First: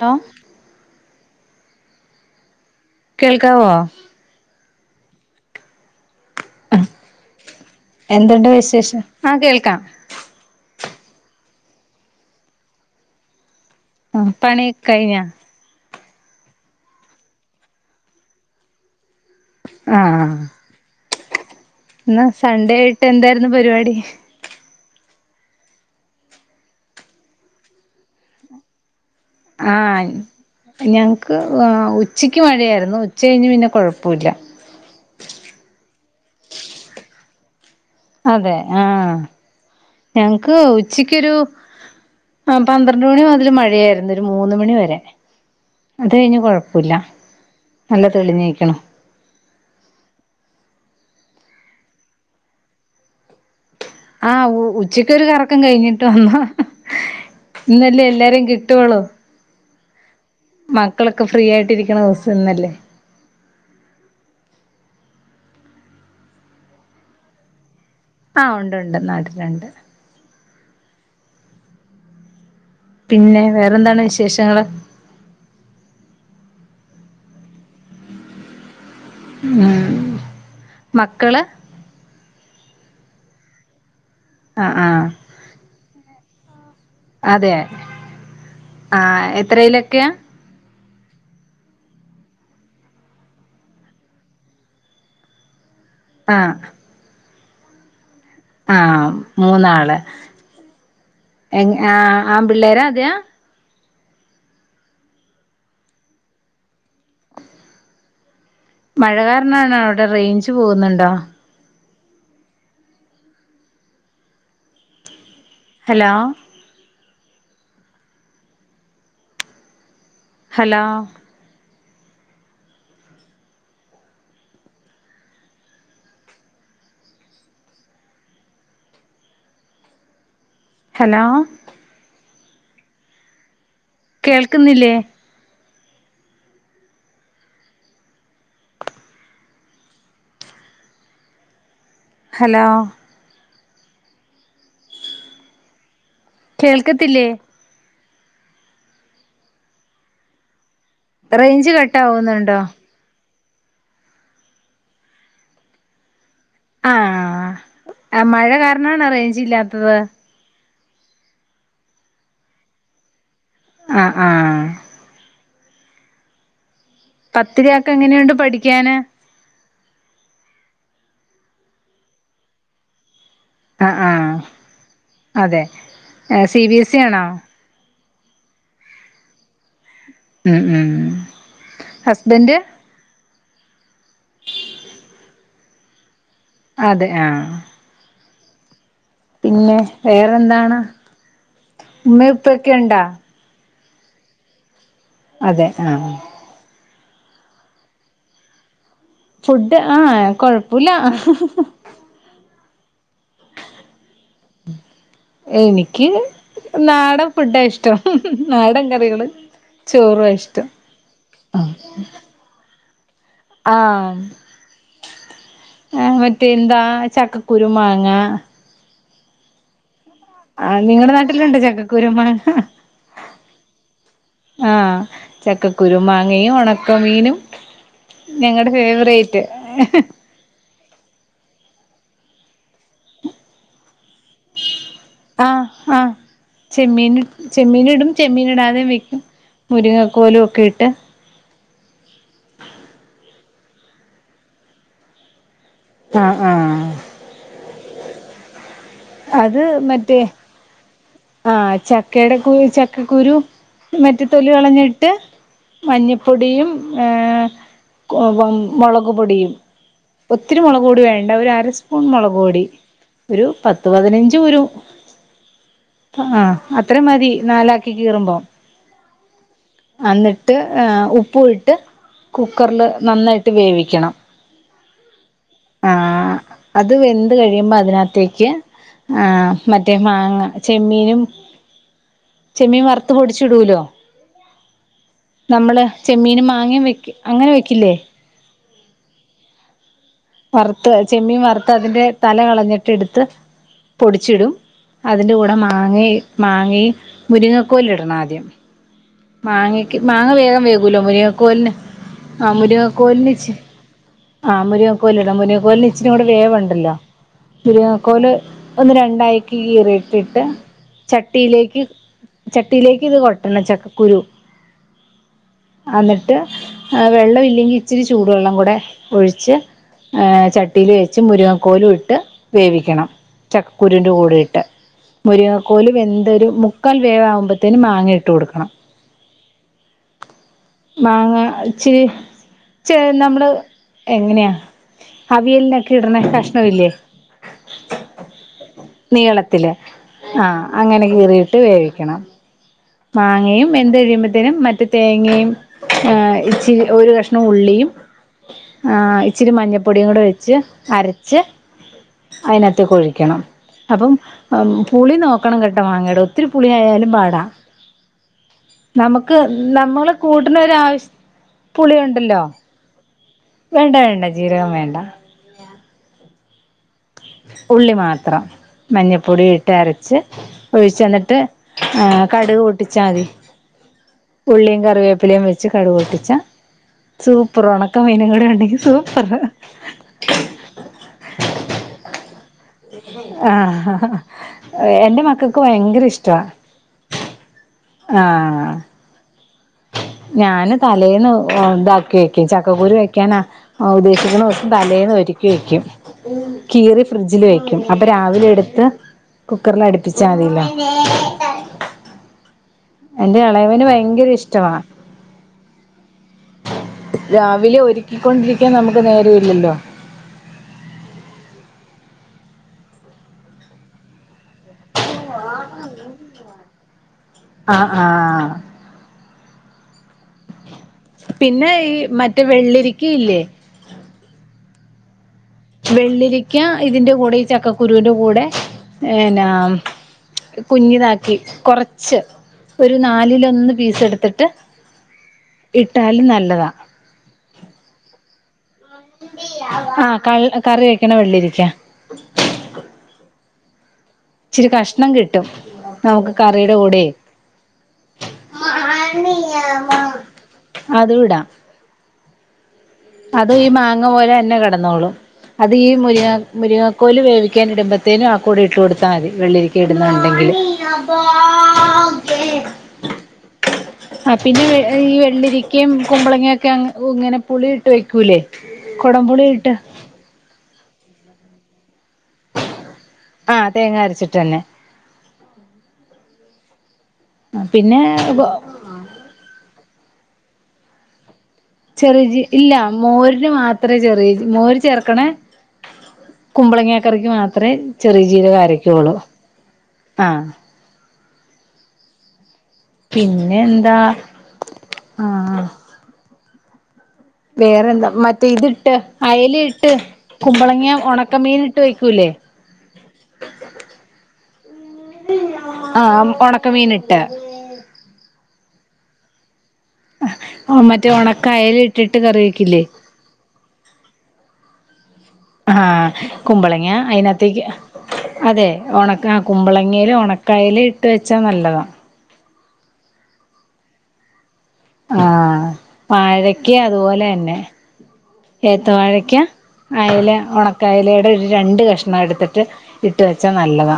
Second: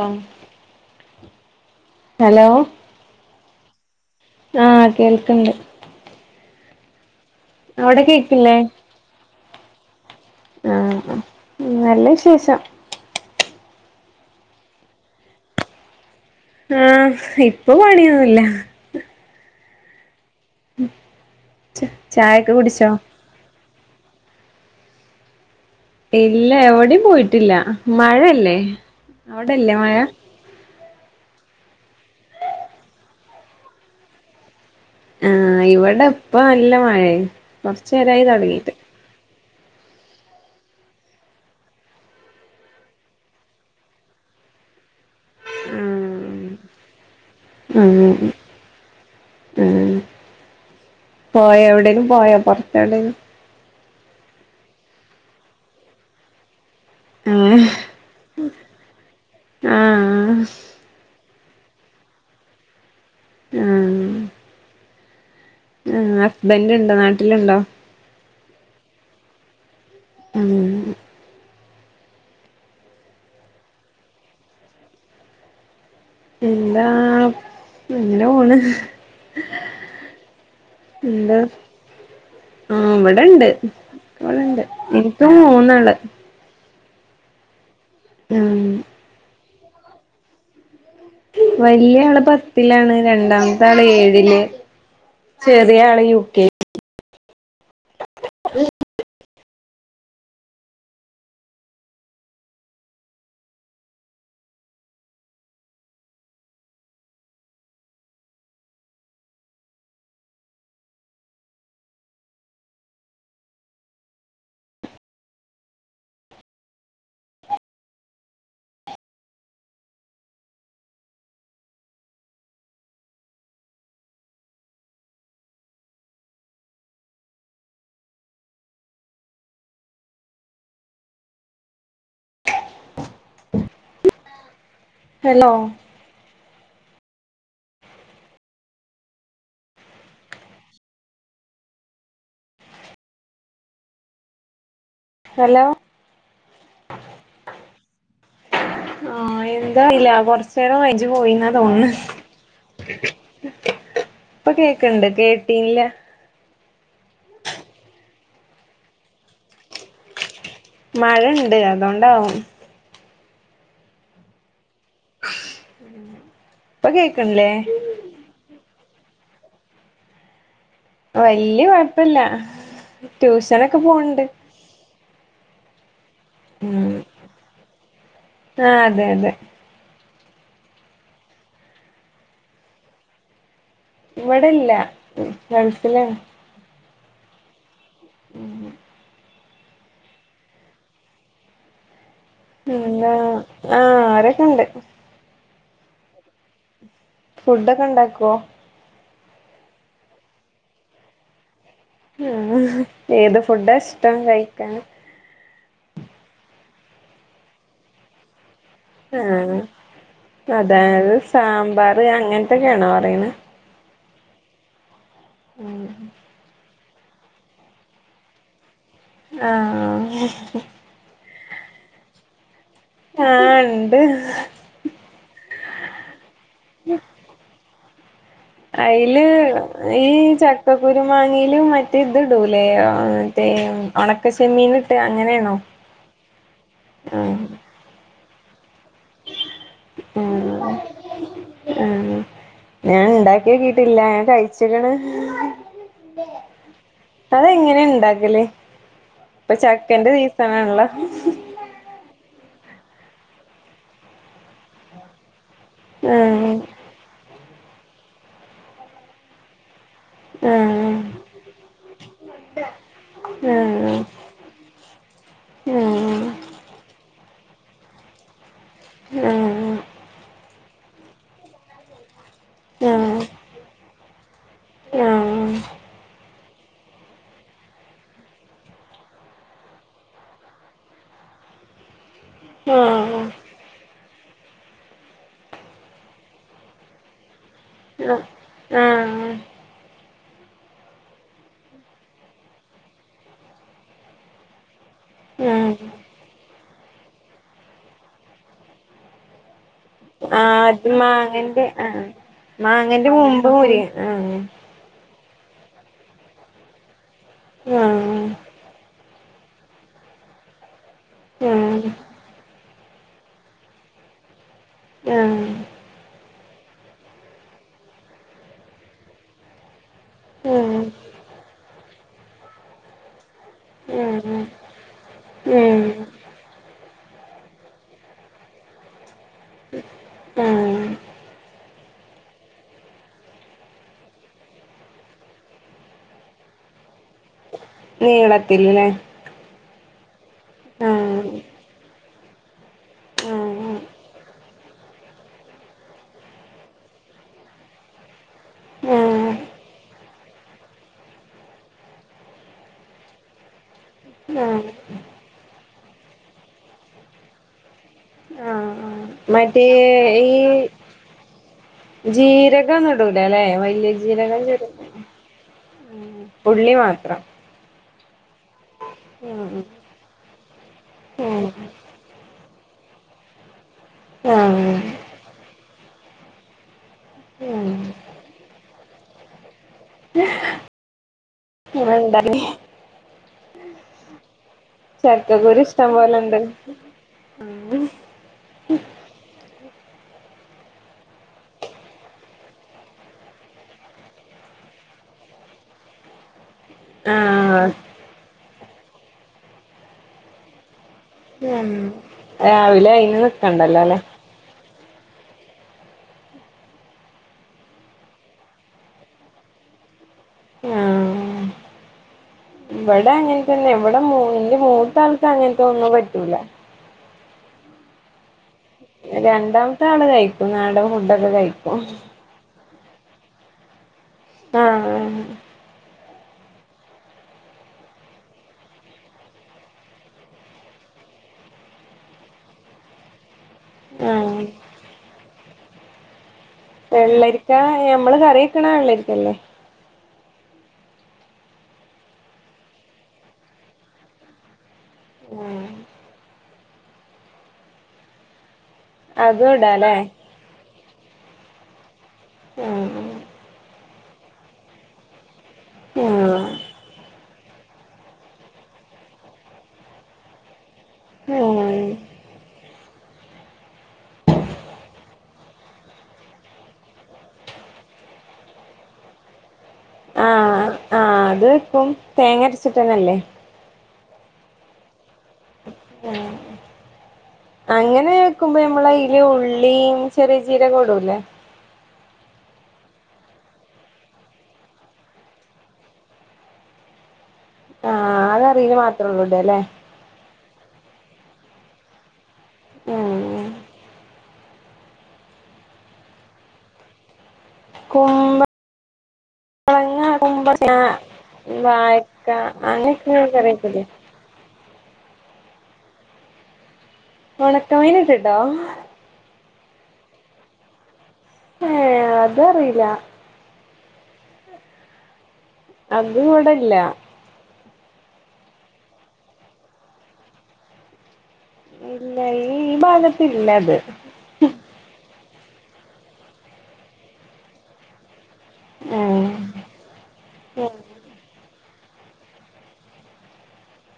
Hello ആഹ് hello. കേൾക്കാവോ? ആഹ് കേൾക്ക്ണ്ട്. അവിടെ എന്തുണ്ട് കേക്കില്ലേ വിശേഷം ആഹ് കേൾക്കാം. ആണോ നല്ല വിശേഷം. ആഹ് പണി ഒക്കെ കയിഞ്ഞാ? ആഹ് ഇപ്പം പണിഒന്നുല്ല. ആഹ് ഉം. ഇന്ന് സൺഡേ ആയിട്ട് എന്തായിരുന്നു പരിപാടി ഇല്ല എവിടിം പോയിട്ടില്ല മഴയല്ലേ ആ അവിടെല്ലേ മഴ ഞങ്ങൾക്ക് ഉച്ചയ്ക്ക് മഴയായിരുന്നു ഉച്ച കഴിഞ്ഞ് പിന്നെ കുഴപ്പമില്ല ആഹ് ഇവിടെ ഇപ്പം നല്ല മഴെ കൊർച്ചേരായി അതെ ആഹ് ഞങ്ങക്ക് ഉച്ചക്കൊരു ആഹ് പന്ത്രണ്ട് മണി മുതൽ മഴയായിരുന്നു ഒരു മൂന്ന് മണി വരെ അത് കഴിഞ്ഞാ ആഹ് കൊഴപ്പുല്ല ഉം നല്ല തെളിഞ്ഞ് നിക്ക്ണു ഉം പോയ എവിടേലും പോയൊ പൊറത്തെവിടേലും ആഹ് ഉച്ചക്കൊരു കറക്കം കഴിഞ്ഞിട്ട് വന്നാ ഏഹ് ഇന്നല്ലേ എല്ലാരേം കിട്ടൊളൂ ആഹ് മക്കളൊക്കെ ഫ്രീ ആയിട്ട് ഇരിക്കുന്ന ദിവസം ഇന്നല്ലേ ആഹ് ആഹ് ഹസ്ബന്റ്ണ്ടോ നാട്ടില്ണ്ടോ ആഹ് ഉണ്ട് ഉണ്ട് നാട്ടിലുണ്ട് ഉം പിന്നെ വേറെന്താണ് വിശേഷങ്ങള് എന്താ ഇങ്ങനെ പോണ് മക്കള് ആഹ് ഇവിടെണ്ട് ഇവിടെണ്ട് ആഹ് ആഹ് ഇന്ക്ക് മൂന്നാള് അതെ ഉം ആഹ് എത്രേലൊക്കെയാ വല്ല്യാള് പത്തിലാണ് രണ്ടാമത്താള് ഏഴില് ചെറിയാള് ആഹ് ആഹ മൂന്നാള് എങ്ങ ആഹ് ആമ്പിള്ളേരാ അതെയാ [inaudible] മഴ കാരണാണോ അവിടെ റേഞ്ച് പോകുന്നുണ്ടോ ഹലോ ഹലോ ഹലോ കേൾക്കുന്നില്ലേ ഹലോ ഹലോ ഹലോ കേൾക്കത്തില്ലേ ആഹ് എന്താ അറീല കൊറചെരം റൈഞ്ച് ഇജ്ജ് പോയിന്നാ റേഞ്ച് തോന്നെ കട്ടാവുന്നുണ്ടോ ഇപ്പൊ കേക്കണ്ട് കേട്ടീല്ല ആഹ് മഴ കാരണാണ അറേഞ്ച് ഇല്ലാത്തത് മഴ ഉണ്ട് അതൊണ്ടാവും അ ആഹ് [unintelligible] പത്തിലൊക്കെ എങ്ങനെയുണ്ട് പഠിക്കാന് വല്യ കുഴപ്പില്ല ട്യൂഷന അ ആഹ് അതെ സി ബി എസ് ഇ ആണോ ആഹ് അതെ അതെ ഉം ഉം ഹസ്ബൻഡ് ഇവിടെല്ല ഗൾഫിലാണ് അതെ ആഹ് പിന്നെ വേറെന്താണ് ഉമ്മയ് പിന്നാ ആഹ് ആരൊക്കെണ്ട് അതെ ആഹ് ഫുഡോക്കെ ഉണ്ടാക്കുവോ ഫുഡ് ആഹ് കൊഴപ്പുല്ല ഉം ഏത് ഫുഡാ ഇഷ്ടം കഴിക്കാൻ എനിക്ക് നാടൻ ഫുഡാ ഇഷ്ടം നാടൻ കറികള് ചോറുവാ ഇഷ്ടം പാരസ് സാമ്പാറ് അങ്ങനത്തൊക്കെയാണോ പറയുന്നെ ആഹ് ആ മറ്റേ എന്താ ചക്കക്കരു മാങ്ങ ആഹ് ആഹ് നിങ്ങടെ നാട്ടിലുണ്ട് ചക്കക്കുരുമ്മ ആഹ് ഉണ്ട് ആഹ് ചക്കക്കുരു മാങ്ങയും ഉണക്ക മീനും ഞങ്ങടെ ഫേവറേറ്റ് ചക്ക കുരു മാങ്ങലും മറ്റേ ഇത് ഇടൂല്ലേ ആഹ് തെ ഒണക്ക ചെമ്മീന് ആഹ് ആഹ് ചെമ്മീന് ആഹ് ചെമ്മീന് ഇടും ചെമ്മീന് ഇടാതെ വെക്കും മുരിങ്ങക്കോലും ഒക്കെ ഇട്ട് ഉം ഞാൻ ഉണ്ടാക്കി നോക്കിട്ടില്ല ഞൻ കഴിച്ചിക്ക്ണ് ആഹ് ആഹ് അതെങ്ങനെ ഇണ്ടാക്കല് ഇപ്പൊ അത് ചക്കന്റെ മറ്റേ സീസണാണല്ലൊ. ആഹ് ചക്കയുടെ കു ചക്കക്കുരു. ഇന്നട്ട് തൊലി കളഞ്ഞിട്ട്. ആഹ് മഞ്ഞപ്പൊടിയും ഏഹ് മൊളക്പൊടിയും. ഒത്തിരി മൊളക് ആഹ് പൊടി വേണ്ട. ഒരു അരസ്പൂൺ മൊളക് പൊടി. ഒരു പത്ത് ആഹ് പതിനഞ്ച് കുരു. ആഹ് ആ അത്ര മതി നാലാക്കി കീറുമ്പം. ആഹ് ആഹ് ആഹ് അന്നിട്ട് ഉപ്പ് ഇട്ട്. കുക്കറ്ല് ആഹ് നന്നായിട്ട് വേവിക്കണം. ആ അത് വെന്ത് കഴിയുമ്പം അതിനകത്തേക്ക്. ആ മറ്റെ മാങ്ങ ചെമ്മീനും. ചെമ്മീൻ വറുത്ത് ആഹ് പൊടിച്ച് ഇടൂലൊ. നമ്മള് ചെമ്മീനും മാങ്ങയും വെക്ക അങ്ങനെ വെക്കില്ലേ. ആഹ് വറുത്ത് ചെമ്മീൻ വറുത്ത് അതിന്റെ തല കളഞ്ഞിട്ട് ഇട്ത്ത് പൊടിച്ചിടും. അതിൻ്റെ കൂടെ ആഹ് മാങ്ങെയ് മാങ്ങി മുരിങ്ങക്കോല് ഇടണം ആദ്യം. മാങ്ങക്ക് മാങ്ങ വേഗം അത് വേകോലൊ. മാങ്ങന്റെ മുരിങ്ങക്കോലിന്. ആഹ് ആ മുരിങ്ങ മാങ്ങന്റെ മുമ്പ് കോലിനിച്ച് മുരി ആഹ് ആ മുരി കോല് ഇട. മുരിങ്ങക്കോലിന് ഇച്ചിരിങ്ങട്ട് വേവ് ഉണ്ടല്ലോ. ആഹ് മുരിക്കോല് ഒന്ന് രണ്ടായി കീറി ഇട്ടിട്ട് ചട്ടിയിലേക്ക് ആഹ് ചട്ടിയിലേക്ക് ഇത് കൊട്ടണം. ചക്ക കുരു. ആഹ് അ ഇന്നട്ട് വെള്ളം ഇല്ലെങ്കി ഇച്ചിരി ചൂടുവെള്ളം കൂടെ ഒഴിച്ച്. ഏഹ് ആഹ് ആഹ് ചട്ടീല് വെച്ച് മുരങ്ങക്കോലും ഇട്ട് വേവിക്കണം. ചക്കക്കുരുൻ്റെ കൂടെ ഇട്ട്. ഉം മുരിങ്ങക്കോലും എന്തൊരു മുക്കാൽ വേവാകുമ്പത്തേനും മാങ്ങ ഇട്ട് കൊടുക്കണം ആഹ് മാങ്ങ ഇച്ചി ച നമ്മള് എങ്ങന്യെ. അവിയലിന് ഒക്കെ ഇട്ണ കഷ്ണ ഇല്ലേ. നീളത്തില് ലെ. നീളത്തില്. ആ അങ്ങനെ ആഹ് കീറിയിട്ട് വേവിക്കണം. മാങ്ങയും ആഹ് വെന്ത്ഴിയുമ്പോത്തേനും മറ്റ് തേങ്ങയും. ഏ ഇച്ചിരി ഒരു കഷ്ണം ഉള്ളിയും. ആ ആഹ് ഇച്ചിരി മഞ്ഞപ്പൊടിയും കൂടെ വെച്ച് അരച്ച്. അതിനകത്തേക്ക് ഒഴിക്കണം. അപ്പം ആഹ് പുളി നോക്കണം കെട്ടോ മാങ്ങ്യേട. ഒത്തിരി പുളിയായാലും പാടാ. ആഹ് ആ നമുക്ക് മറ്റേ നമ്മള് ഈ കൂട്ടിന് ഒരാവശ്യ പുളിയുണ്ടല്ലോ ജീരകൊന്നും ഇടൂലല്ലെ? വലിയ വേണ്ട വേണ്ട ജീരകം വേണ്ട [unintelligible] ഉള്ളി മാത്രം. ഉള്ളി മാത്രം ഉം മഞ്ഞൾപ്പൊടി ഇട്ട് ഉം അരച്ച്. ഒഴിച്ച. ഇന്നട്ട് ഉം ആ കടുക് പൊട്ടിച്ചാൽ മതി. ആഹ് ഉള്ളിയും കറിവെ അടുപ്പിലും വെച്ച് കടുക് പൊട്ടിച്ച. സൂപ്പറ് ഉം ഒണക്ക മീനും കൂടെ ഉണ്ടെങ്കിൽ സൂപ്പർ. ഇന്നലെ ഇണ്ടായിനി. ആഹ് എന്റെ മക്കൾക്ക് ചക്കക്കുരു ഇഷ്ടം ഭയങ്കര ഇഷ്ടാ. പോലെണ്ട് ആഹ് ഞാന് തലേന്ന് ഉ ഇതാക്കി വെക്കും. ചക്കക്കുരു വെക്കാനാ. ഉദ്ദേശിക്കുന്ന ദിവസം തലേന്ന് ഒരുക്കി വെക്കും. കീറി ഫ്രിഡ്ജ്ല് ആഹ് വെയ്ക്കും അപ്പൊ രാവിലെ എട്ത്ത് കുക്കറിൽ അടുപ്പിച്ചാ മതിയല്ലോ. [unintelligible] രാവ് ലെ എന്റെ എളയവന് ഭയങ്കര ഇഷ്ടമാ രാവിലെ ഒരുക്കിക്കൊണ്ടിരിയ്ക്കാൻ നമുക്ക് നേരം ഇല്ലല്ലോ? ഇവടെ അങ്ങൻത്തന്നേ ഇവടെ മു ഇന്റെ മൂത്ത ആക്ക് അങ്ങൻത്തെ ഒന്നും പറ്റൂല. ആഹ് ആഹ് രണ്ടാമ്ത്തെ ആള് കഴിക്കും. നാട പിന്നെ ഈ മറ്റേ വെള്ളിരിക്ക ഇല്ലേ? ആഹ് ആഹ് വെള്ളിരിക്ക ഇതിന്റെ കൂടെ ഈ ചക്കക്കുരുവിന്റെ കൂടെ എന്നാം കുഞ്ഞിതാക്കി കൊറച്ച് ഒരു നാലിലൊന്ന് ആഹ് പീസെടുത്തിട്ട് ഇട്ടാലും നല്ലതാ. വെള്ളരിക്ക ഞമ്മള് കറി വെക്ക്ണ വെള്ളരിക്കല്ലേ? ആ കൾ കറി വെക്ക്ണ വെള്ളരിക്ക. ഇച്ചിരി കഷ്ണം കിട്ടും നമുക്ക് കറിയുടെ കൂടെയ് അതും ഇടാലേ? അതൂടാം ആഹ് ആഹ് അതും ഈ മാങ്ങ പോലെ തന്നെ കിടന്നോളും അത് ഈ ആ മുരിങ്ങ മുരിങ്ങ കോല് വേവിക്കാൻ ഇടുമ്പത്തേനും ആ കൂടെ ഇട്ടു കൊടുത്താ മതി വെള്ളിരിക്ക ഇടുന്നുണ്ടെങ്കില്. ഏഹ് ആ പിന്നെ ഈ വെള്ളിരിയ്ക്കയും കുമ്പളങ്ങയൊക്കെ അങ്ങ് ഇങ്ങനെ പുളി ഇട്ട് വെയ്ക്കൂലേ? കൊടമ്പുളി ഇട്ട്. ആ ആ അത് വെക്കും തേങ്ങര്ച്ചിട്ടന്നെ അല്ലേ? ആ തേങ്ങ അര്ച്ച്ട്ട് തന്നെ. ആഹ് പിന്നെ അങ്ങനെ വെക്കുമ്പ നമ്മളെയീ ഈ ഉള്ളീം ചെറിയ ജീരകോം ടൂലേ? ചെറിയ ജി ഇല്ല മോരിന് മാത്രേ ചെറിയജി മോര് ചേർക്കണേ കുമ്പളങ്ങാ കറിക്ക് മാത്രേ ആ ചെറിയ ആ ജീരകം കറിയില് മാത്രേ അരക്കുകൊള്ളൂ ഉള്ളൂ ഇടല്ലേ ആ ഉം പിന്നെ എന്താ ആ ആ വേറെന്താ മറ്റേ കുമ്പളങ്ങ ഇതിട്ട് അയ്ല് ഇട്ട് കുമ്പളങ്ങ കുമ്പളങ്ങ്യ ഒണക്കമീന്ട്ട് വെയ്ക്കൂലേ വാഴക്ക അങ്ങനെയൊക്കെ കറി വെക്കൂലേ ആ ഒണക്കമീന്ട്ട് ഒണക്കമീന്ട്ട്ട്ടോ? ഓ മറ്റേ ഒണക്ക അയ്ല ഏ ഇട്ടിട്ട് കറി വെയ്ക്കില്ലേ? അതറിയില്ല അഹാ അത് ഇവിടില്ല കുമ്പളങ്ങ്യ അയ്നക് ത്തേയ്ക്ക് അതെ ഒണക്ക ആ കുമ്പളങ്ങേല് ഒണക്കയില ഇട്ട് വെച്ചാ നല്ലതാ. ഇല്ല ഈ ഭാഗത്തില്ലത്. ആ വാഴക്കീ അതുപോലെ എന്നെ ഏത്ത വാഴക്ക്യാ അയല ഒണക്ക അയിലേടെ ഒരു രണ്ട് കഷ്ണം ഇടുത്തിട്ട് ഇട്ട് വെച്ചാ നല്ലതാ.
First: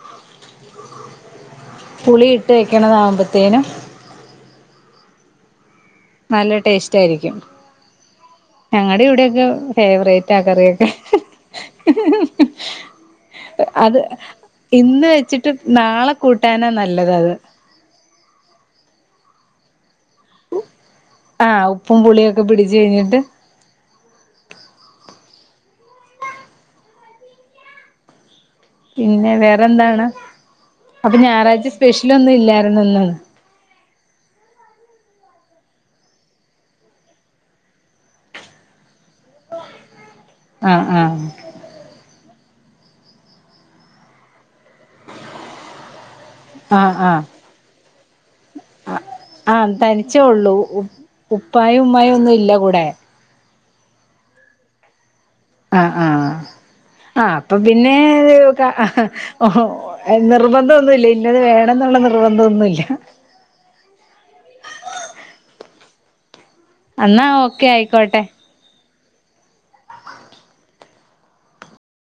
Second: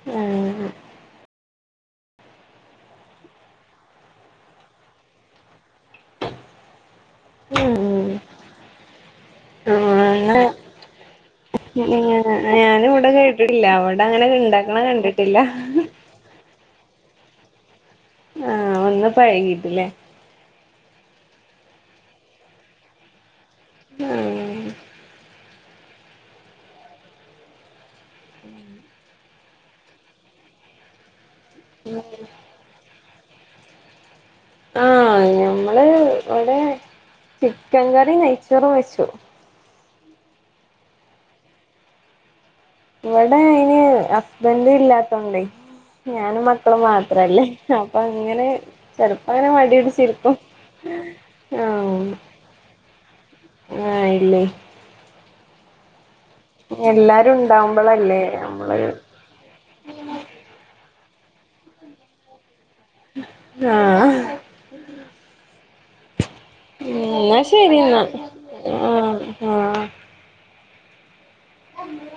[unintelligible] പുളി ഇട്ട് വയ്ക്കണതാവുമ്പത്തേനും നല്ല ടേസ്ട്ടായിരിക്കും. ഞങ്ങടെ ഇവിടെൊക്കെ ഫേവറേറ്റ ആഹ് കറിയൊക്കെ. ഉം ഞാന് ഇവടെ കേട്ടിട്ടില്ല അത് ഇവടങ്ങനെ ഇണ്ടാക്ണ ഇന്ന് കണ്ടിട്ടില്ല. വെച്ചിട്ട് നാളെ കൂട്ടാനാ നല്ലതത്. ആഹ് ഒന്ന് പഴകിട്ല്ലേ. ആഹ് ഉപ്പും പുളിയൊക്കെ പിടിച്ച് കഴിഞ്ഞിട്ട്. ആഹ്. പിന്നെ വേറെന്താണ് അപ്പൊ ഞായറാഴ്ച സ്പെഷ്യലൊന്നും ഇല്ലാരുന്നു ഇന്ന്ന്ന്? ആഹ് ഞമ്മള് ഇവടെ ചിക്കൻ കറി നെയ്ച്ചോറും വെച്ചു. ആഹ് ആഹ്. ഇവടെ അയിന് ഹസ്ബൻട് ഇല്ലാത്തോണ്ടേയ്- ഞാനും മക്കളും ആഹ് ആഹ് മാത്രല്ലേ അപ്പൊ അങ്ങനെ ചെലപ്പ അങനെ ആഹ് തനിച്ചേ മടിപിച്ചിരിക്കും. ഉള്ളൂ ഉപ്പായും ഉമ്മായും ഒന്നും ഇല്ല കൂടെ? ആഹഹ് ഇല്ലേയ്. ആഹ് ആഹ് ആഹ് എല്ലാരും അപ്പൊ ഉണ്ടാവുമ്പോളല്ലേ പിന്നെ- നമ്മള് ഓഹോ നിർബന്തോന്നുഇല്ല ഇന്നത് വേണംന്ന്ള്ള നിർബന്തോന്നുല്ല. ആഹ് ആഹ്- ഉം എന്നാ ഇന്നാ ഓക്കെ ശരി ഇന്നാ ആയിക്കോട്ടെ ആഹ് ആഹ്. [unintelligible]